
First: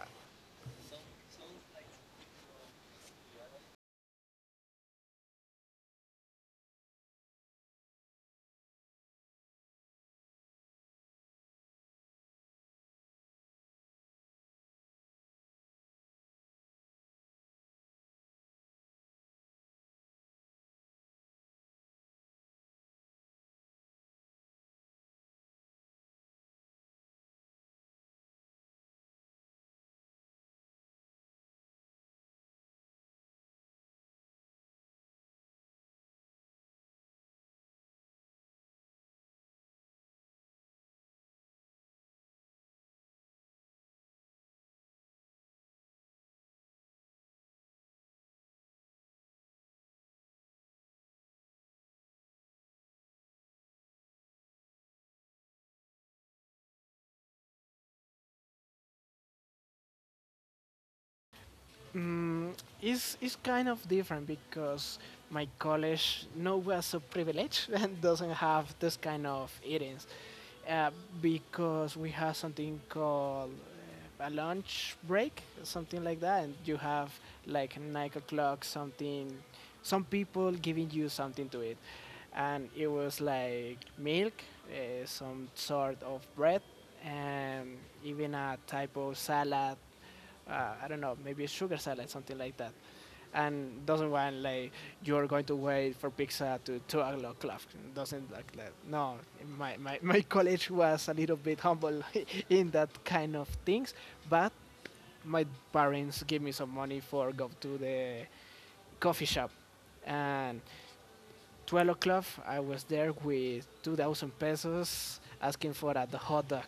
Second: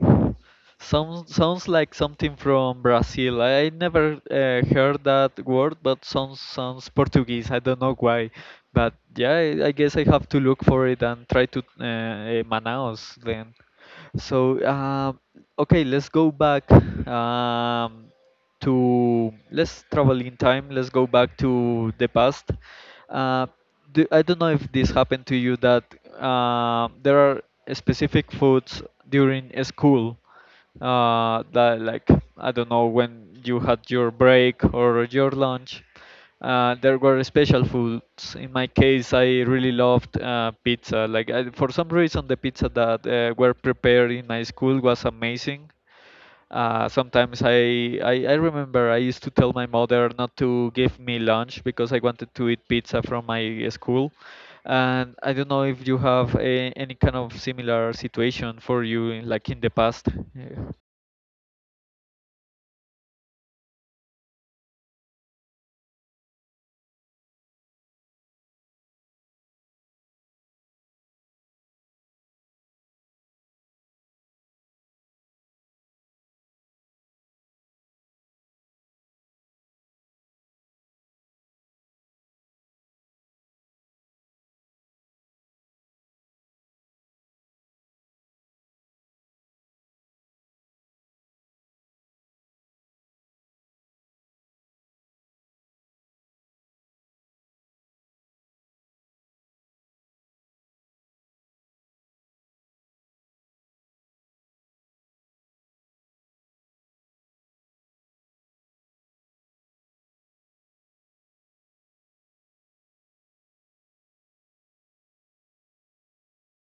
[SPEAKER 1] Sounds like something from Brazil. I never heard that word, but sounds Portuguese. I don't know why, but yeah, I guess I have to look for it and try to Manaus then. So, okay, let's go back um, to let's travel in time. Let's go back to the past. Uh, I don't know if this happened to you that there are specific foods during a school uh, that, like, I don't know, when you had your break or your lunch. There were special foods. In my case, I really loved pizza. Like I, for some reason, the pizza that were prepared in my school was amazing. Sometimes I remember I used to tell my mother not to give me lunch because I wanted to eat pizza from my school. And I don't know if you have any kind of similar situation for you, like in the past. Yeah.
[SPEAKER 2] Mm, it's kind of different because my college no was so privileged [laughs] and doesn't have this kind of eatings, uh, because we have something called a lunch break, something like that, and you have like 9 o'clock, something, some people giving you something to eat. And it was like milk, some sort of bread, and even a type of salad, I don't know, maybe a sugar salad, something like that, and doesn't want like you're going to wait for pizza to 2 o'clock. Doesn't like that. No, [laughs] my college was a little bit humble [laughs] in that kind of things. But my parents gave me some money for go to the coffee shop, and 12 o'clock I was there with 2,000 pesos asking for a hot dog.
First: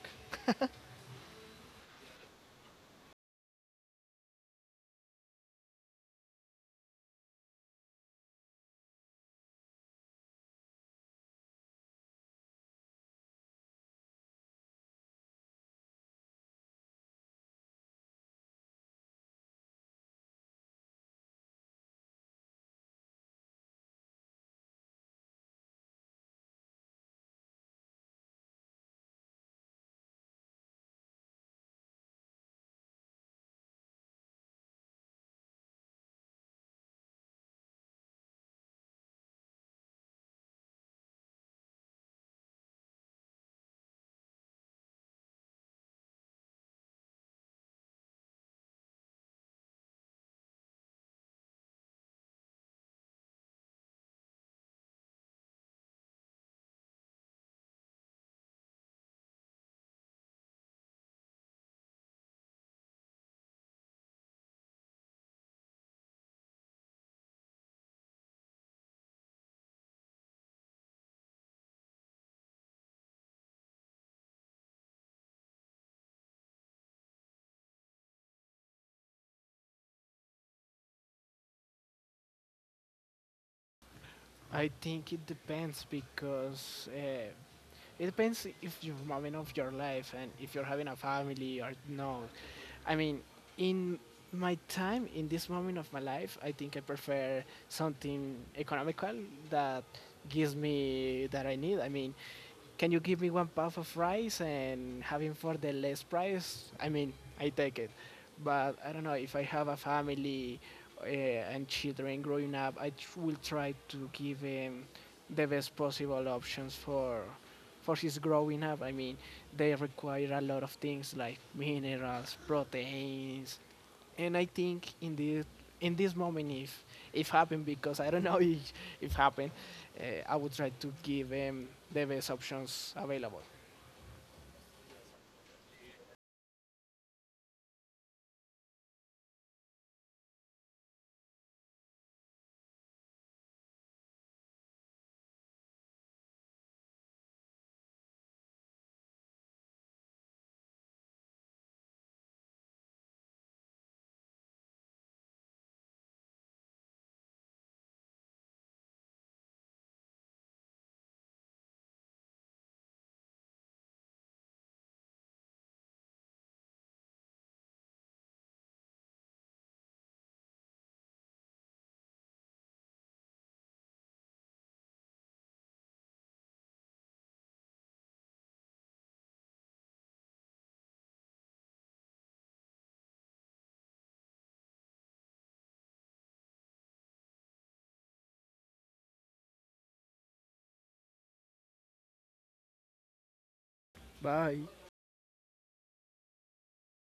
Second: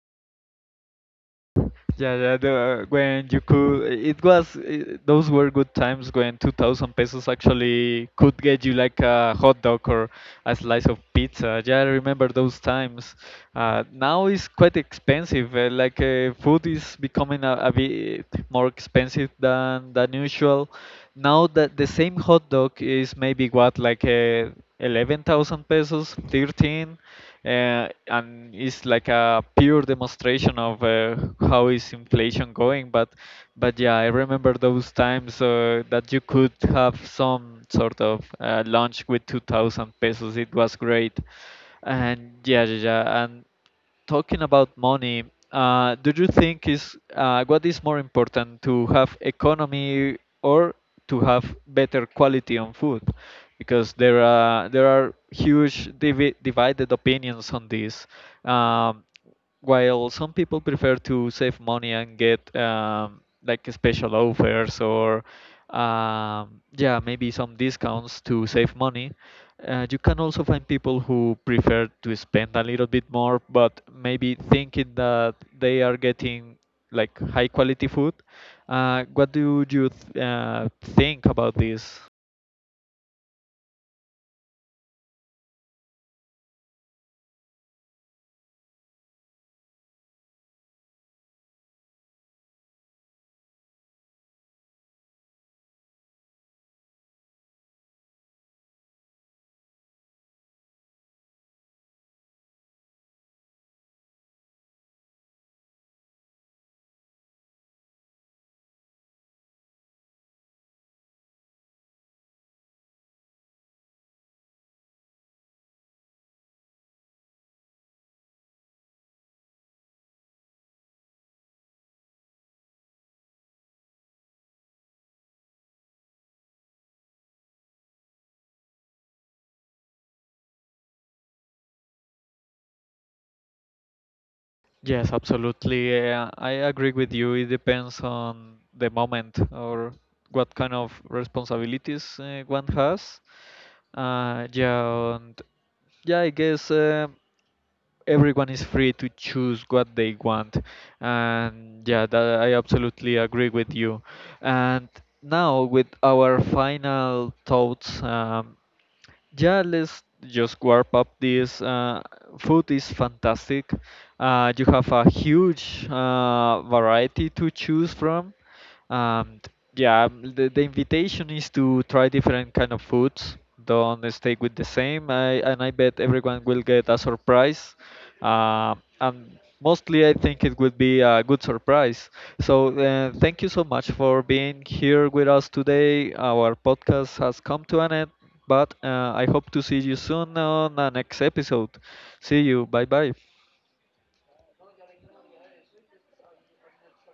[SPEAKER 1] Yeah, yeah, when you could, it was, those were good times when 2,000 pesos actually could get you like a hot dog or a slice of pizza. Yeah, I remember those times. Now it's quite expensive. Food is becoming a bit more expensive than usual. Now that the same hot dog is maybe what like 11,000 pesos, thirteen, and it's like a pure demonstration of how is inflation going. But yeah, I remember those times that you could have some sort of lunch with 2,000 pesos. It was great. And yeah, yeah, yeah. And talking about money, do you think is what is more important to have economy or to have better quality on food? Because there are huge divided opinions on this. Um, while some people prefer to save money and get like special offers or yeah maybe some discounts to save money you can also find people who prefer to spend a little bit more, but maybe thinking that they are getting like high quality food. What do you think about this?
[SPEAKER 2] I think it depends because it depends if you're moment of your life and if you're having a family or no. I mean, in my time, in this moment of my life, I think I prefer something economical that gives me that I need. I mean, can you give me one puff of rice and having for the less price? I mean, I take it. But I don't know if I have a family uh, and children growing up, will try to give him the best possible options for his growing up. I mean, they require a lot of things like minerals, proteins. And I think in this moment, if happened, because I don't [laughs] know if happened, I would try to give them the best options available.
[SPEAKER 1] Yes, absolutely. I agree with you. It depends on the moment or what kind of responsibilities one has. Yeah, and yeah, I guess everyone is free to choose what they want, and yeah, that I absolutely agree with you. And now with our final thoughts. Yeah, let's just warp up this. Food is fantastic. You have a huge variety to choose from. Um, yeah, the invitation is to try different kind of foods. Don't stay with the same. And I bet everyone will get a surprise. Uh, and mostly, I think it would be a good surprise. So, thank you so much for being here with us today. Our podcast has come to an end. But I hope to see you soon on the next episode. See you. Bye bye.
[SPEAKER 2] Bye.